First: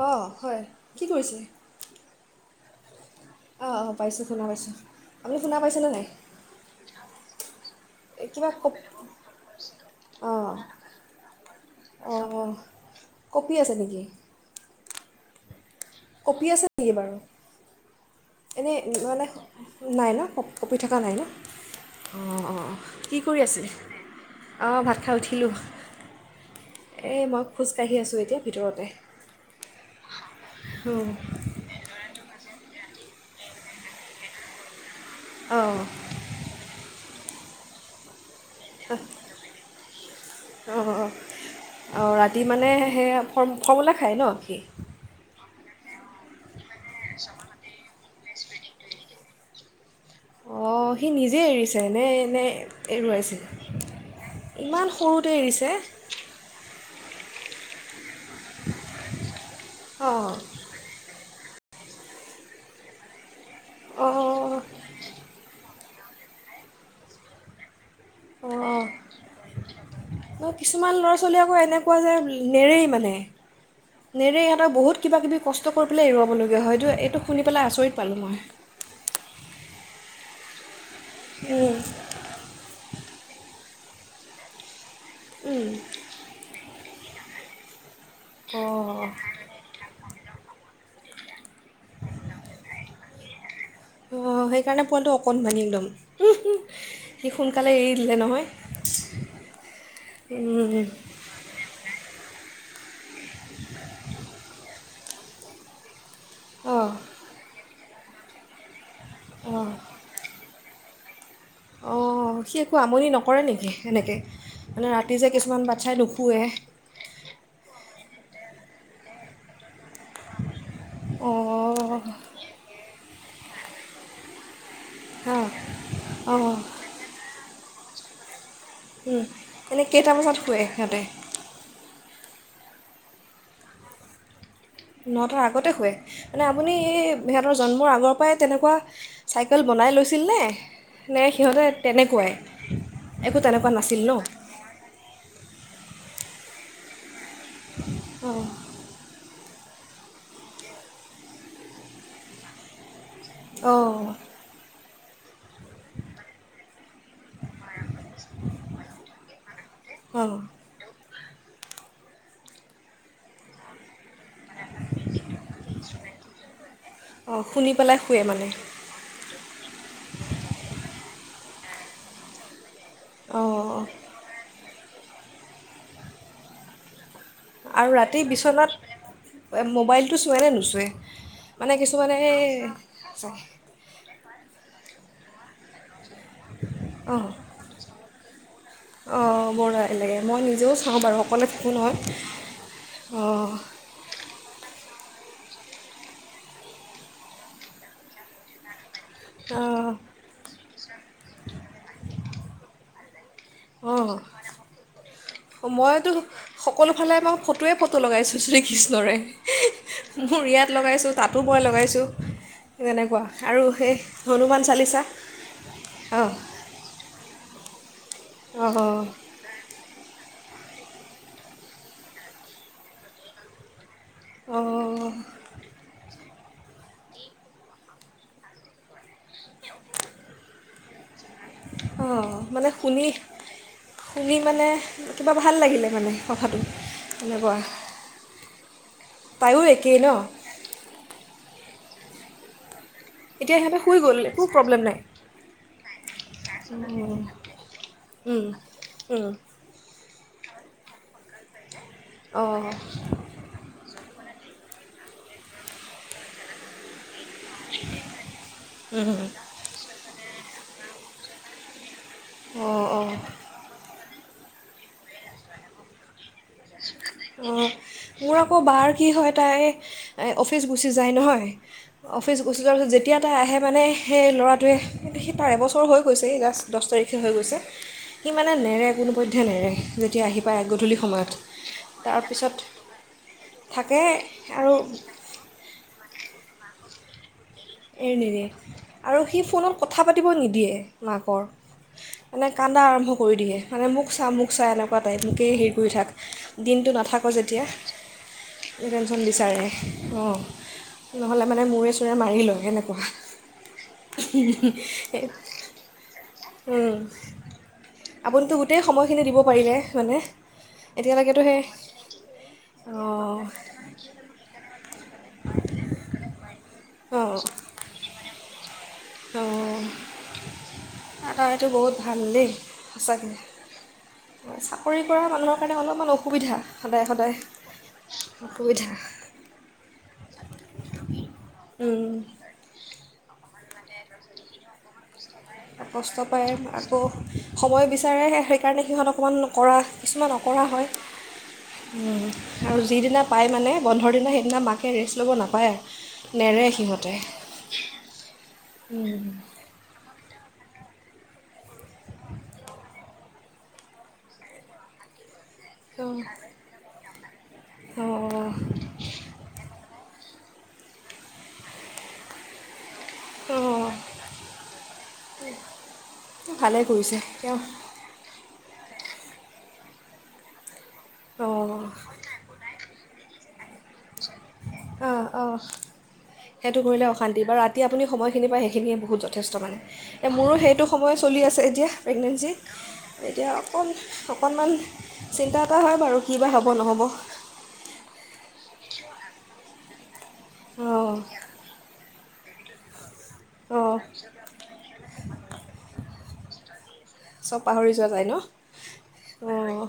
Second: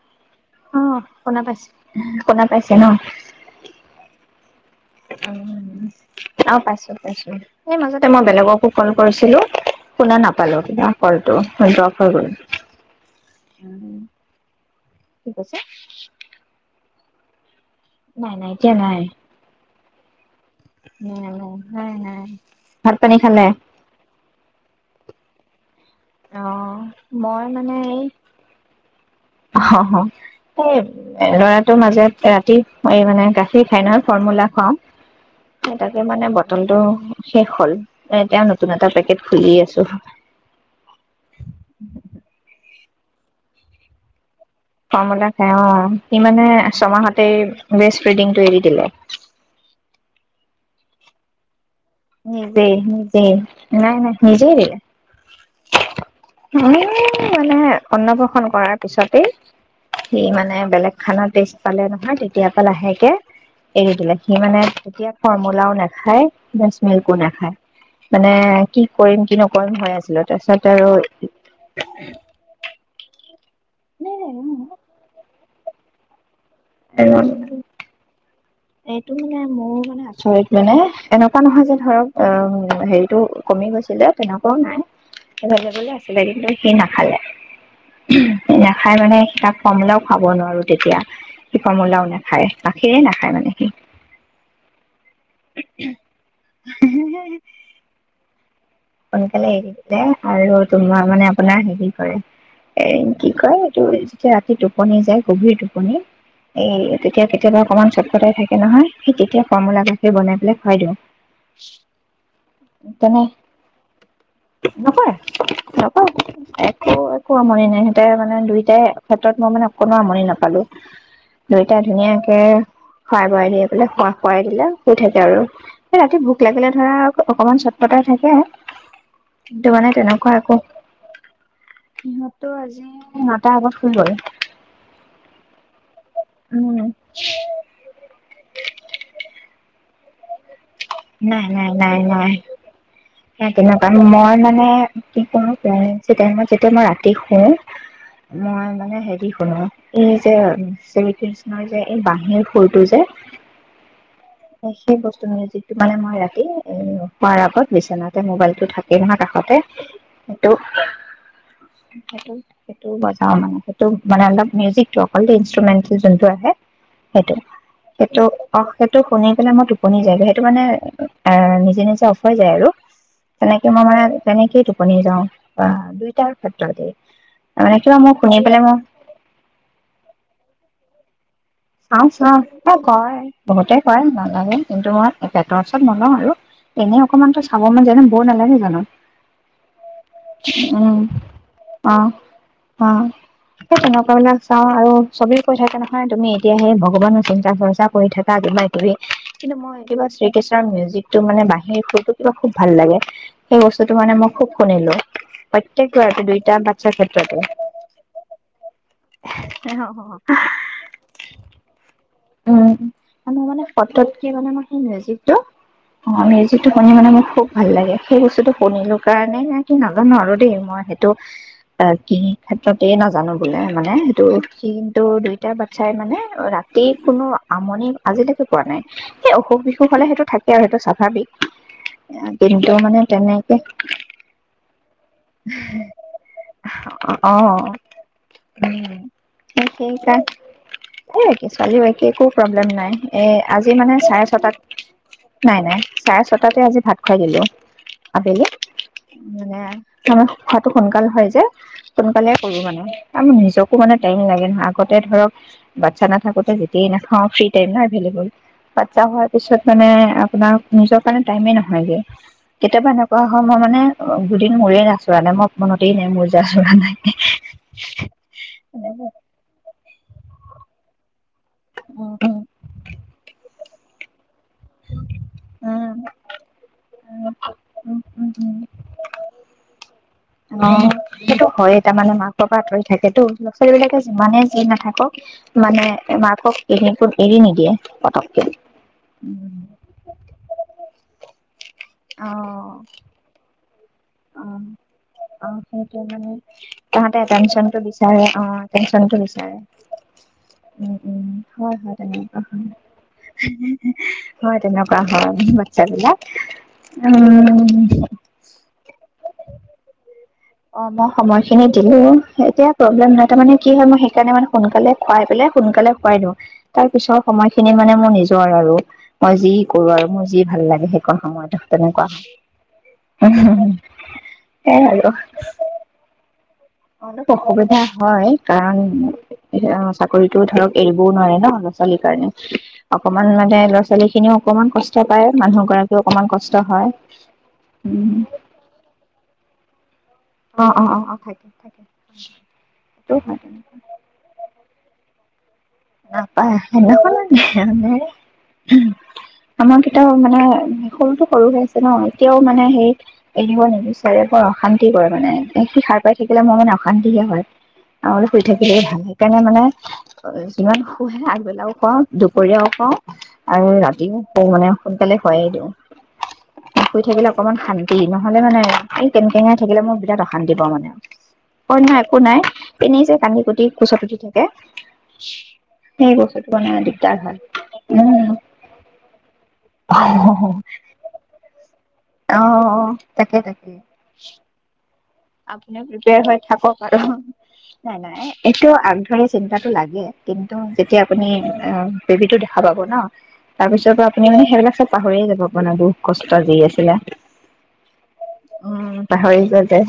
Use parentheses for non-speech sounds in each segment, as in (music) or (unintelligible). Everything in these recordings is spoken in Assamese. অঁ হয় কি অ', কৰিছে শুনা পাইছো শুনা পাইছে ন? অঁ (unintelligible) শুনা পাইছেনে নাই আহ, পাইছো পাইছো সেই মাজতে মই এ, কিবা বেলেগকো কপ কল কৰিছিলো শুনা অঁ নাপালো কিবা কলটো দ্ৰ হৈ অঁ গ'ল। অঁ কপি আছে নেকি (unintelligible) (unintelligible) বাৰু নাই নাই এতিয়া এনেই নাই। মানে নাই ন? (unintelligible) কঁপি থকা নাই ন? অ', অ', ভাত পানী কি কৰি খালে? আছে? অ', ভাত খাই উঠিলোঁ। এই মই খোজকাাঢ়ি আছোঁ এতিয়া ভিতৰতে। হ, হ। এ ল'ৰাটোৰ মাজে ৰাতি এই মানে গাখীৰ খাইনৰ ফৰ্মুলা খাওঁ। অঁ তাকে মানে বটলটো শেষ হ'ল এ তেওঁলোক অ', আৰু ৰাতি মানে সেয়া ফৰ্ম ফৰ্মূলা খায় ন' সি? ফৰ্মূলা খাই অ', সি মানে ছমাহতেই বেছ ফিডিংটো এৰি দিলে। অ', সি নিজে এৰিছ এনে, এনে নিজেই নিজেই এৰুৱাইছে, নাই নাই নিজেই দিলে ইমান সৰুতে এৰিছে। মানে অন্নপ কৰাৰ পিছতে সি অঁ মানে বেলেগ খানত বেছি পালে নহয় তেতিয়া পৰা লাহেকে এৰি দিলে সি অঁ মানে এতিয়া ফৰ্মলাও না হায় ব একো নাখায়। মানে কি অ' কৰিম কি নকৰিম হৈ আছিলো তাৰপিছত আৰু কিছুমান ল'ৰা ছোৱালী আকৌ এনেকুৱা যে নেৰেই মানে নেৰে ইহঁতৰ বহুত কিবা-কিবি কষ্ট কৰি পেলাই এৰুৱাব লগ হয়তো এইটো শুনি পেলাই আচৰিত পালোঁ মই। এইটো মানে, ময়ো মানে আচৰিত মানে। এনেকুৱা নহয় যে, ধৰক, অ', হেৰি টো কমি গৈছিলে তেনেকুৱাও নাই। বেলেগলে আছিলে, কিন্তু সি না হা (unintelligible) অ' নাখায় মানে তাক পানীলাও খাব নোৱাৰোঁ তেতিয়া। সি কমলাও নাখায়, গাখীৰে নাখায়, মানে (inaudible) অ', সেইকাৰণে পোৱালিটো অকণমানী একদম। সি সোনকালে এৰি দিলে নহয় সোনকালে এৰি দিলে, আৰু তোমাৰ, মানে, আপোনাৰ, হেৰি কৰে এই, কি কয়, এইটো যেতিয়া ৰাতি টোপনি যায়, গভীৰ টোপনি এই, অ' তেতিয়া, কেতিয়াবা অকণমান চ ফটাই থাকে নহয় সেই, তেতিয়া, অ' কমলা গাখীৰ বনাই পেলাই খুৱাই দিওঁ অ', সি একো আমনি তেনে নকৰে নেকি? সেনেকে, মানে, নকৰে ৰাতি যে কিছুমান বাচ্চাই নকৰে নুশুৱে দুইতাৰে ক্ষেত্ৰত, মই মানে কোনো আমনি নাপালোঁ। অ' দুইটাই ধুনীয়াকে খোৱাই-বোৱাই দিয়ে (unintelligible) দিলে শুই থাকে, হা আৰু ৰাতি ভোক অ' লাগিলে, ধৰা, অকণমান চত ফটাই থাকে উম, কিন্তু এনেই মানে কেইটা তেনেকুৱা বজাত শুৱে সিহঁতে? টো, আজি নটাৰ আগত শুই গ'ল। নটাৰ আগতে শুৱে? মানে, আপুনি উম সিহঁতৰ জন্মৰ আগৰ পৰাই তেনেকুৱা চাইকেল বনাই লৈছে নে নে, সিহঁতে তেনেকুৱাই একো সিহঁত তেনেকুৱা নাছিল তেনেকুৱাই। ন মই, মানে প্ৰায়ে প্ৰগ্নান্সী টাইমত, যেতিয়া মই ৰাতি শু শুনোঁ। অঁ মই, মানে, হেৰি, শুনোঁ এই যে, শ্ৰীকৃষ্ণৰ যে, এই বাঁহীৰ সুৰটো যে অ'। সেই বস্তু মিউজিকটো, মানে, মই ৰাতি, এ, শুৱাৰ আগত বিচনাতে মোবাইলটো থাকেই নহয়, কাষতে, অঁ সেইটো সেইটো, সেইটো বজাৱ মানে, সেইটো মানে অলপ মিউজিকটো অকল দেই, ইন্ষ্ট্ৰুমেন্টটো জোনটো আহে, সেইটো। অঁ শুনি পেলাই সেইটো, শুৱে মানে অ সেইটো শুনি পেলাই মা টোপনি যায়গৈ। সেইটো মানে অ', নিজে নিজে অফ হৈ যায় আৰু তেনেকে অঁ মই মানে, তেনেকেই টোপ টোপনী যোৱাওঁ, বা দুইটাৰ ক্ষেত্ৰতেই। আৰু ৰাতি বিচনাত, মোবাইলটো চোৱে নে নুচোৱে? মানে কিছুমানে চাওঁ-চাওঁ, এই মোক কয়, চাই বহুতে কয় নালাগে, কিন্তু মই এই পেতৰ ওচৰত নলওঁ আৰু এনে অকমান তো চাব মান যায় ন? ব'ৰ নালাগে জানো? অ', ব'ৰ লা-লাগে। মই নিজেও উম চাওঁ বাৰু অকলে থাকো নহয়, অ অ' সেই তেনেকুৱা বিলাক চাওঁ আৰু চবেই কৈ থাকে নহয় তুমি এতিয়া‌ হে ভগৱানৰ চিন্তা চৰ্চা কৰি থকা, কিবা কিবি কিন্তু মই অঁ শ্ৰীকৃষ্ণৰ মিউজিকটো মানে বাঁহীৰ সুৰ টো কিবা খুব ভাল লাগে সেই বস্তুটো মানে মই খুব শুনিলো অ', প্ৰত্যেক মইতো বাৰতে দুইটা বাচ্ছাৰ সকলোফালে ক্ষেত্ৰতে মই ফটোৱে ফটো লগাইছোঁ শ্ৰীকৃষ্ণৰে মোৰ ইয়াত লগাইছোঁ তাতো মই লগাইছোঁ। উম, তেনেকুৱা আৰু মানে সেই (unintelligible) মানে হনুমান মই সেই চালিচা মিউজিকটো অ', অঁ মিউজিক শুনি মানে মই খুব ভাল লাগে। সেই বস্তুটো অঁ শুনিলো কাৰণে নে কি নাজানো আৰু দেই মই সেইটো অ', কি ক্ষেত্ৰতেই নাজানো বোলে মানে ত সি কিন্তু অঁ দুইতটা বাতচ্ছাই মানে (unintelligible) তি কোনো আমনি আজিলৈকে কৰা নাই সেই অসুখ বিসুখ হ'লে সেইটো থাকে আৰু সেইটো স্বাভাৱিক। অ', মানে কিন্তু শুনি তেনেকে শুনি মানে কিবা ভাল লাগিলে মানে কথাটো অ এনেকুৱা উম তায়ো একেই ন? ছোৱালীৰ বাকী একো প্ৰব্লেম নাই। এ এতিয়া আজি সিহঁতে মানে শুই গ'ল চাৰে একো ছটাত প্ৰব্লেম নাই নাই, নাই চাৰে ছটাতে আজি ভাত খুৱাই দিলো অঁ আবেলি মানে। আমাৰ শুৱাটো সোনকাল হয়, যে সোনকালে কৰো অঁ মানে, ম নিজকো মানে টাইম লাগে নহয়, আগতে ধৰক বাতচা না কোতে যেতিয়াই নাখাওঁ ফ্ৰী এভলেবল বাচ্ছা হোৱাৰ পিছত মানে আপোনাৰ নিজৰ কাৰণে টাইমে নহয়গে। অঁ কেতিয়াবা অঁ এনেকুৱা হয় মই মানে দুদিন মূৰে আচোৰা নাই মই মনতে নাই মোৰ অ' মোৰ আকৌ বাৰ কি হয় তাই (unintelligible) অফিচ গুচি যায় নহয়। অফিচ গুচি যোৱা পিছত যেতিয়া তাই আহে মানে, সেই ল'ৰা টোৱে তাৰ এবছৰ হৈ গৈছে জাষ্ট দচ তাৰিখে কি হৈ গৈছে? সি মানে নেৰে কোনো বৈধ্য নেৰে। যেতিয়া আহি পায়, গধূলি সময়ত। হইয়ে, তাৰ মানে মাকৰ তাৰপিছত পৰা আঁতৰি থাকে টো, ল'ৰা-ছোৱালীবিলাকে থাকে যিমানে যি আৰু নাথাকক মানে মাকক (unintelligible) এৰি পতককে নিদিয়ে আৰু সি উম ফোনত কথা পাতিবও নিদিয়ে মাকৰ অ এনে কান্দা অ আৰম্ভ কৰি দিয়ে। মানে মোক চা মোক চা এনেকুৱা টাইপ মোকেই অ', হেৰি কৰি সেইটোৱে থাক, মানে দিনটো তাহাঁতে নাথাক যেতিয়া, এটেনচনটো বিচাৰে অ এটেনচনটো এটেনচন বিচাৰে অ', উম উম নহ'লে মানে হয় মোৰে হয় চোৰে তেনেকুৱা মাৰি লয়। সেনেকুৱা হয় তেনেকুৱা হয় বাচ্ছাবিলাক। উম, উম আপুনিটো গোটেই সময় খিনি দিব পাৰিলে মানে। অ মই এতিয়ালৈকেতো সেই সময়খিনি দিলো, এতিয়া প্ৰব্লেম নাই তাৰ অঁ মানে কি হয় মই সেইকাৰণে মানে সোনকালে খুৱাই পেলাই সোনকালে শুৱাই দিওঁ। তাৰ পিছৰ অঁ সময়খিনি মানে মোৰ নিজৰ আৰু। মই যি অঁ কৰো আৰু মোৰ যি ভাল লাগে সেই কন দাদা সময়ত এইটো বহুত তেনেকুৱা, ভাল দেই সঁচাকৈ সেয়াই চাকৰি আৰু। (unintelligible) কাৰণে অলপমান অসুবিধা। সদায় অলপ সদায় অসুবিধা হয়, কাৰণ অসুবিধা চাকৰিতো ধৰক এৰিবও নোৱাৰে ন ল'ৰা ছোৱালীৰ কাৰণে। অকমান মানে ছোৱালীখিনিও অকমান কষ্টত কষ্ট পায় আকৌ সময় উম বিচাৰে সে সেইকাৰণে সিহঁত অকণমান অকৰা। কিছুমান অকৰা অ অ হয় অ অ থাকে থাকে আৰু সেইটো যিদিনা হয় পায় মানে বন্ধৰ দিনা সেইদিনা মাক ৰেষ্ট ল'ব না। নাপায় (unintelligible) আমাৰ কিতাও মানে সৰুতো সৰু হৈ আছে ন' এতিয়াও মানে হেৰিক এৰিব নিবিচাৰে বৰ অশান্তি কৰে মানে। সি খাৰ পাই থাকিলে মই মানে অশান সিহে হয়। অঁ শুই থাকিলেই ভাল, সেইকাৰণে মানে (unintelligible) ইমান শুহে আগবেলাও কওঁ, দুপৰীয়াও কওঁ। অঁ অঁ ৰাতিও শু মানে সোনকালে শুহাই দিওঁ, ভালেই শুই কৰিছে থাকিলে অকমান তেওঁ শান্তি নহলে মানে কেনে টেঙাই থাকিলে মোক বিৰাট অশান্তি পাওঁ মানে। অঁ অন্য একো নাই তিমিযে (unintelligible) অ'। অঁ বস্তুটো মানে সেইটো কৰিলে দিগদাৰ হয় অশান্তি বাৰু ৰাতি আপুনি উম সময়খিনি পাই সেইখিনিয়ে বহুত যথেষ্ট মানে। এ মোৰো সেইটো সময় চলি আছে অ প্ৰেগনেঞ্চিত এতিয়া অকণ, অকণমান চিন্তা এটা আপুনিও হয় বাৰু প্ৰিপেৰ কি হৈ বা হ'ব থাকক আৰু নহ'ব নাই-নাই এইটো চিন্তাটো লাগে কিন্তু যেতিয়া অঁ আপুনি বেবি টো (unintelligible) ন অঁ তাৰপিছৰ পৰা আপুনি সেইবিলাক সব পাহৰিয়ে যাব আপোনাৰ দুখ আজি দি আছিলে সব পাহৰি যোৱা যায় ন উম পাহৰি যোৱা যে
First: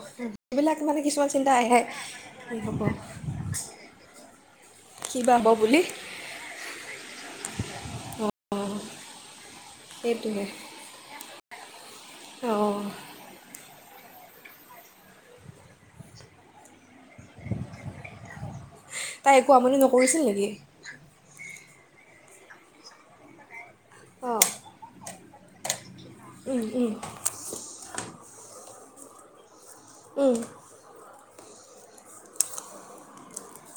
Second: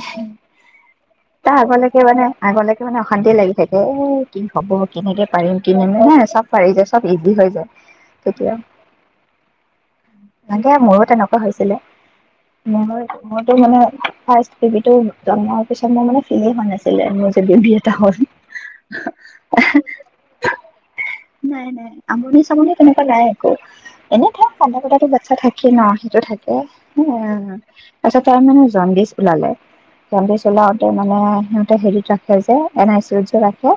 এইবিলাক মানে কিছুমান চিন্তা তাৰ আহে আগলৈকে মানে কি হ'ব আগলৈকে মানে অশান্তি লাগি থাকে এ কি হব কি কেনেকে বা হ'ব পাৰিম বুলি নাই চব পাৰিছে, চব ইজি হৈ যায়, সেইটোহে তেতিয়া মোৰো তেনেকোৱা হৈছিল (unintelligible) অঁ মোৰ টো মানে (unintelligible) জন্ম (unintelligible) পিছত মোৰ মানে ফিলেই হোৱা নাছিলে মোৰ যে ববি এটা হ'ল (unintelligible) (unintelligible) তাই একো আমনি নকৰিছিল নেকি নাই নাই। (unintelligible) আমনি চামনি তেনেকুৱা নাই একো (unintelligible) (unintelligible) (unintelligible) অঁ থাকে (unintelligible) তাৰ (unintelligible) তাৰ মানে (unintelligible) ওলালে কান্দি চলাওঁতে মানে সিহঁতে হেৰিত ৰাখে যে এন আই চি ওচৰত ৰাখে।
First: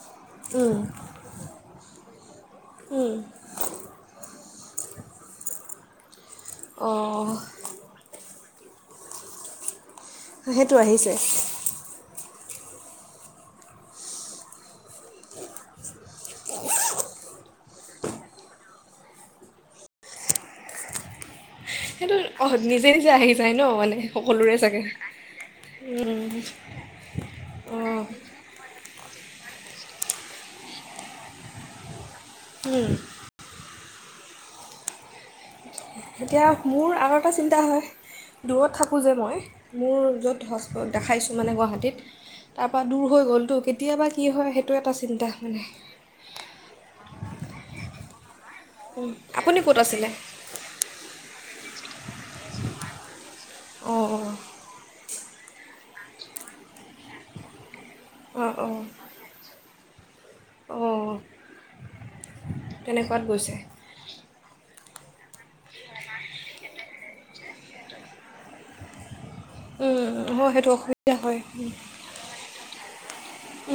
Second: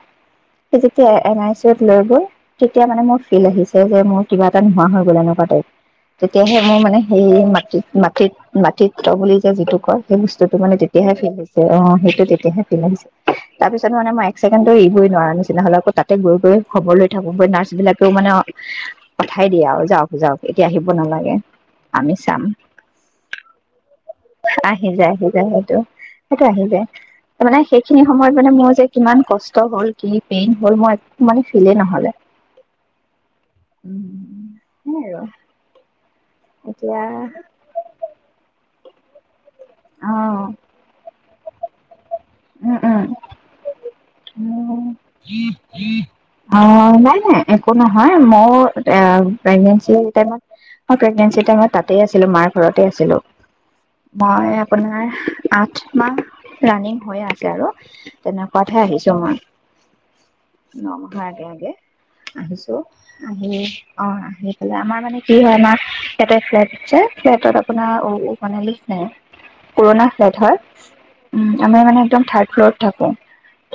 যেতিয়া এনআই চি লৈ গৈ তেতিয়া মানে মোৰ ফিল আহিছে যে মোৰ কিবা নোহোৱা হৈ গ'ল এনেকুৱা টাইপ। তেতিয়াহে মোৰ মানে সেই অঁ মাটিত, মাটিত মাতৃত্ব বুলি যে যিটো কয়। সেই বস্তুটো মানে সেইটো আহিছে হৈছে হৈছে অ সেইটো তেতিয়াহে ফিল আহিছে তাৰ পিছত মানে মই এক ছেকেণ্ডটো এৰিবই নোৱাৰা নিচিনা হ'লো আকৌ তাতে গৈ গৈ খবৰ লৈ থাকো নাৰ্ছ বিলাকেও মানে পঠাই দিয়ে আৰু যাওঁক যাওঁক এতিয়া আহিব নালাগে। সেইটো আমি চাম অ', নিজে, নিজে আহি যায় ন? মানে সকলোৰে চাগে। আহি যায় আহি যায় সেইটো সেইটো আহি যায় মানে সেইখিনি অঁ সময়ত মানে মোৰ যে কিমান কষ্ট হ'ল কি পেইন হ'ল, মই মান ফিলে নহ'লে। উম। উম, (unintelligible) এতিয়া মোৰ আৰু এটা চিন্তা হয়, দূৰত থাক (unintelligible) মই মোৰ অ য'ত হচ দেখাই মানে গুৱাহাটীত তাৰ উম পৰা দূৰ হৈ গ'লটো কেতিয়াবা কি হয় সেইটো এটা চিন্তা মানে অ', নাই, নাই একো নহ হয়, মোৰ আ, আপুনি ক'ত প্ৰেগনেঞ্চি আছিলে টাইমত অ', প্ৰেগনেঞ্চি টাইমত তাত তে মাৰ ঘৰতে আছিলো, অঁ মই আপোনাৰ আঠ মাহ ৰানিং হৈ আছে আৰু অঁ অঁ অঁ তেনেকুৱাতহে আহিছ অঁ নমাহৰ আগে, আগে আহিছো তেনেকুৱাত আহি গৈছে অ', আহি আমাৰ মানে কি হয় ন' কে ফ্লেট যে ফ্লেটত আপোনাৰ অ'। মানে লোক নাই পুৰণা ফ্লেট হয় সেইটো অসুবিধা হয় উম, আমি মানে একদম থাৰ্ড ফ্লৰত থাকো।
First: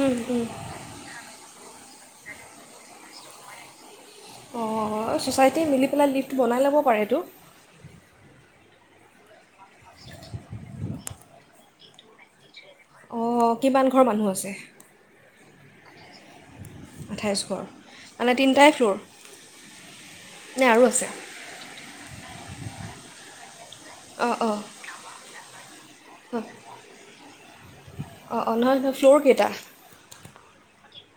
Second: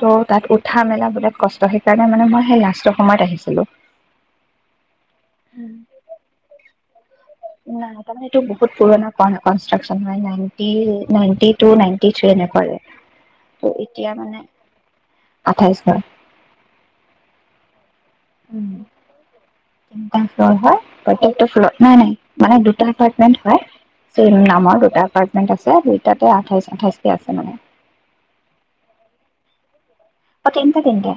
উম, তাত উম। উঠা মেলা বোলে কষ্ ত' সেইকাৰণে মানে মই সেই লাষ্টৰ সময়ত আহিছিলো। অ', ছ'চাইটি মিলি পেলাই লিফ্ট বনাই ল'ব পাৰে। (unintelligible) নাই তাৰমানে এইটো বহুত পুৰণা কন-কনষ্ট্ৰাকছন হয় নাইণ্টি, নাইণ্টিটো, নাইন্টিথ্ৰী এনেকুৱাৰে। অ', কিমান ঘৰ মানুহ আছে? আঠাইছ ঘৰ। আঠাইছ ঘৰ। মানে তিনিটাই ফ্ল'ৰ? তিনটা ফ্ল'ৰ নে হয় আৰু আছে প্ৰত্যেকটো ফ্ল'ৰ নাই নাই মানে দুটা এপাৰ্টমেন্ট হয়। অঁ (unintelligible) অঁ নামৰ দুটা এপাৰ্টমেন্ট আছে দুইটাতে অঁ আঠাইশ, আঠাইশ কে আছে মানে। অঁ নহয় নহয় ফ্ল'ৰ কেইটা অ', তিনটা, তিনটা।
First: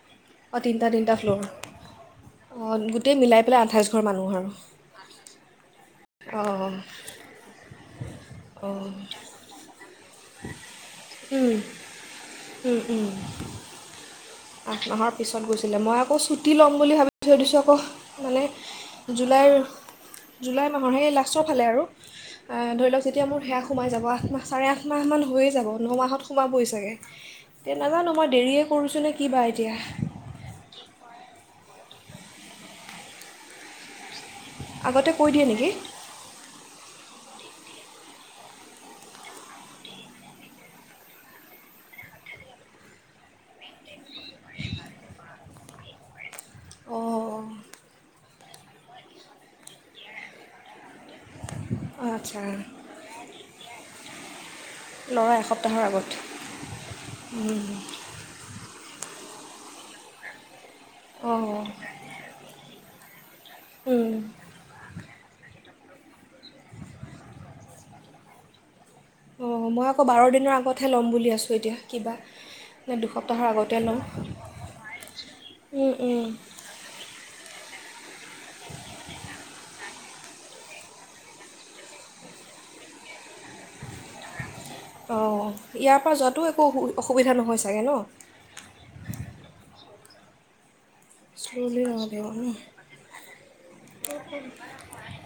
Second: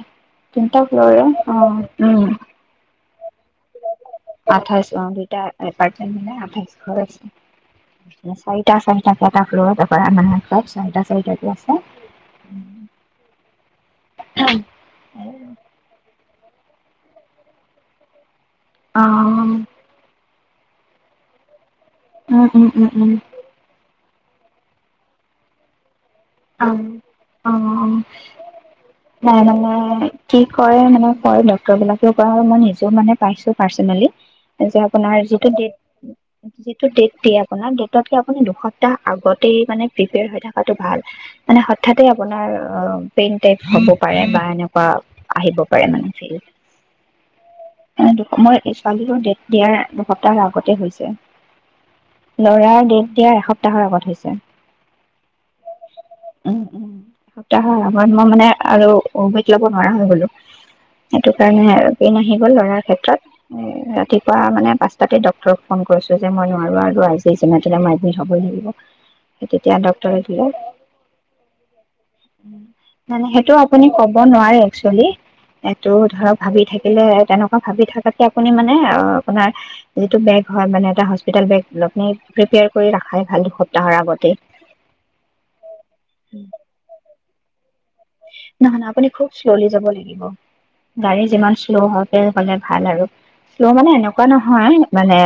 তিনিটা ফ্লৰৰে অ', উম, অঁ গোটেই মিলাই পেলাই আঠাইছ ঘৰ মানুহ আৰু আঠাইছ অ', দুটা এপাৰ্ট অঁ আঠাইছ ঘৰ আছে চাৰিটা চাৰিটাকে এটা ফ্ল'ৰত (unintelligible) চাৰিটা চাৰিটাকে আছে অঁ অঁ আঠ মাহৰ পিছত গৈছিলে মই আকৌ চু টি ল'ম বুলি ভাবি থৈ দিছোঁ আকৌ মানে অ জুলাইৰ জুলাই মাহৰ সেই লাষ্টৰ ফালে আৰু। উম উম অ', ধৰি উম লওঁক উম যেতিয়া মোৰ সেয়া সোমাই যাব চাৰে আঠ মাহমান হৈয়ে যাব ন মাহত সোমাবই অ', চাগে অ', এতিয়া অ', নাজানো মই দেৰিয়ে কৰিছোঁ নে কি নাই বা মানে এতিয়া কি কৰে মানে কৰে ডক্টৰবিলাক (unintelligible) মই নিজেও মানে পাইছো পাৰ্চনেলি। যে, আগতে আপোনাৰ কৈ দিয়ে যিটো নেকি ডেট যিটো ডেট দিয়া আপোনাৰ ডেটতকে আপুনি দুসপ্তাহ আগতেই মানে প্ৰিপেয়াৰ হৈ থাকাতটো ভাল। মানে হঠাতে আপোনাৰ অ', পেইন টাইপ হ'ব পাৰে বা এনেকুৱা আহিব পাৰে মানে অঁ (unintelligible) (unintelligible) মই সেই ছোৱালীৰো ডেট দিয়াৰ দুসপ্তাহৰ আগতে হৈছে। আচ্ছা ল'ৰাৰ ডেট দিয়া এসপ্তাহৰ আগত হৈছে (unintelligible) ল'ৰা এসপ উম, উম এসপ্তাহৰ আগত মই মানে আৰু অভেদ লব নোৱাৰা হৈ গ'লো সেইটো অঁ কাৰণে দিন আহি গল লৰাৰ ক্ষেত্ৰত ৰাতিপুৱা মানে পাঁচ তাতে ডক্টৰেট ফোন কৰিছো যে মই নোৱাৰো আৰু আইজি যিমান তেনে মই এডমিট হবই লাগিব। অঁ তেতিয়া মই আকৌ ডক্টৰে বাৰ দিনৰ আগতহে ল'ম বুলি আছোঁ এতিয়া কিবা নে মানে দুসপ্তাহৰ সেইটো আগতে আপুনি লওঁ, ক'ব নোৱাৰে একচুৱেলি উম, উম। ই ভাবি থাকা যে আপুনি মানে অ আপোনাৰ যিটো বেগ হয় এটা হস্পিটেলত তৈয়াৰ কৰি ৰখা ভাল সপ্তাহৰ আগতে। অ', ইয়াৰ পৰা যোৱাটো একো অসুবিধা নহয় চাগে ন? নহ না আপুনি খুব শ্ল'লি যাব লাগিব। গাড়ী যিমান শ্ল' শ্ল'লি যাব হওক লাগিব ন হলে ভাল আৰু শ্ল' মানে এনেকুৱা নহয় মানে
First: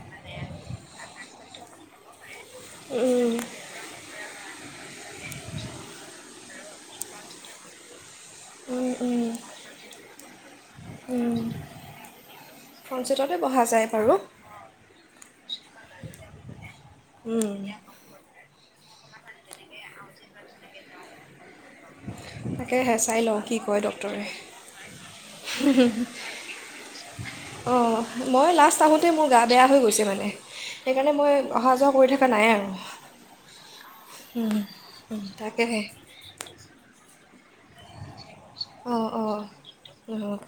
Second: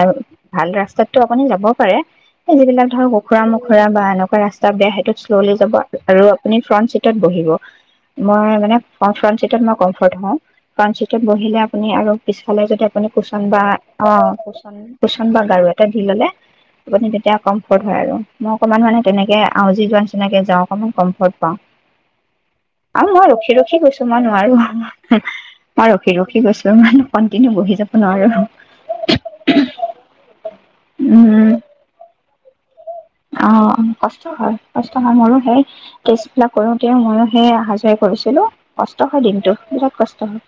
ভাল ৰাস্তাতটো আপুনি যাব পাৰে যিবিলাক ধৰক উম, কুখুৰা মোখোৰা বা এনেকুৱা ৰাস্তা বেয়া সেইটোত শ্ল'লি যাব আৰু আপুনি ফ্ৰণ্ট চিটত বহিব। মই মানে উম, উম, ফ্ৰন্ট চিতে মানে হও ফ্ৰন্ট চিতত উম। বহিলে আপুনি পিছফালে ফ্ৰণ্ট ছিটতে প্ৰচন্দ বহা যায় বাৰু প্ৰচন্দ গাৰু এটা ভিৰ হ'লে যেতিয়া উম, কম্ফদ হয় আৰু। অকণমান মানে তেনেকে আ যি যোৱা নিচিনাকে যাওঁ অকণমান কমফৰ্ট পাওঁ তাকে আৰু হেচাই মই লওঁ ৰখি কি ৰখি কয় গৈছো মই ডক্টৰে নোৱাৰো মই ৰখি ৰখি গৈছো মানে কন্টিনিউ বহি যাব অঁ নোৱাৰো মই লাষ্ট আগোতে মোৰ গা বেয়া হৈ গৈছে মানে সেইকাৰণে মই উম অহা যোৱা কৰি থকা নাই আৰু অ অ কষ্ট উম, হয় কষ্ট হয় উম, মোৰো সেই তাকেহে ষ্ট বিলাক কৰো এতিয়া ময়ো সে অহা য কৰিছিলো কষ্ট অঁ হয় অঁ দিনটো বিৰাট কষ্ট অঁ হয়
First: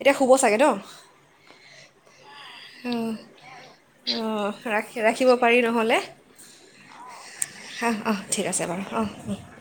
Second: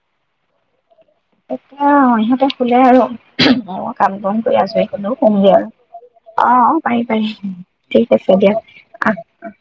এতিয়া শুব চাগে ন এয়া ইহঁতে খুল আৰু অঁ কাম ক অঁ কৰি ৰাখি আছোো ৰাখিব কমগ পাৰি আৰু নহ'লে অ পাৰি পাৰিম অঁ ঠিক অঁ আছে দিয়া বাৰু অঁ উম। আহ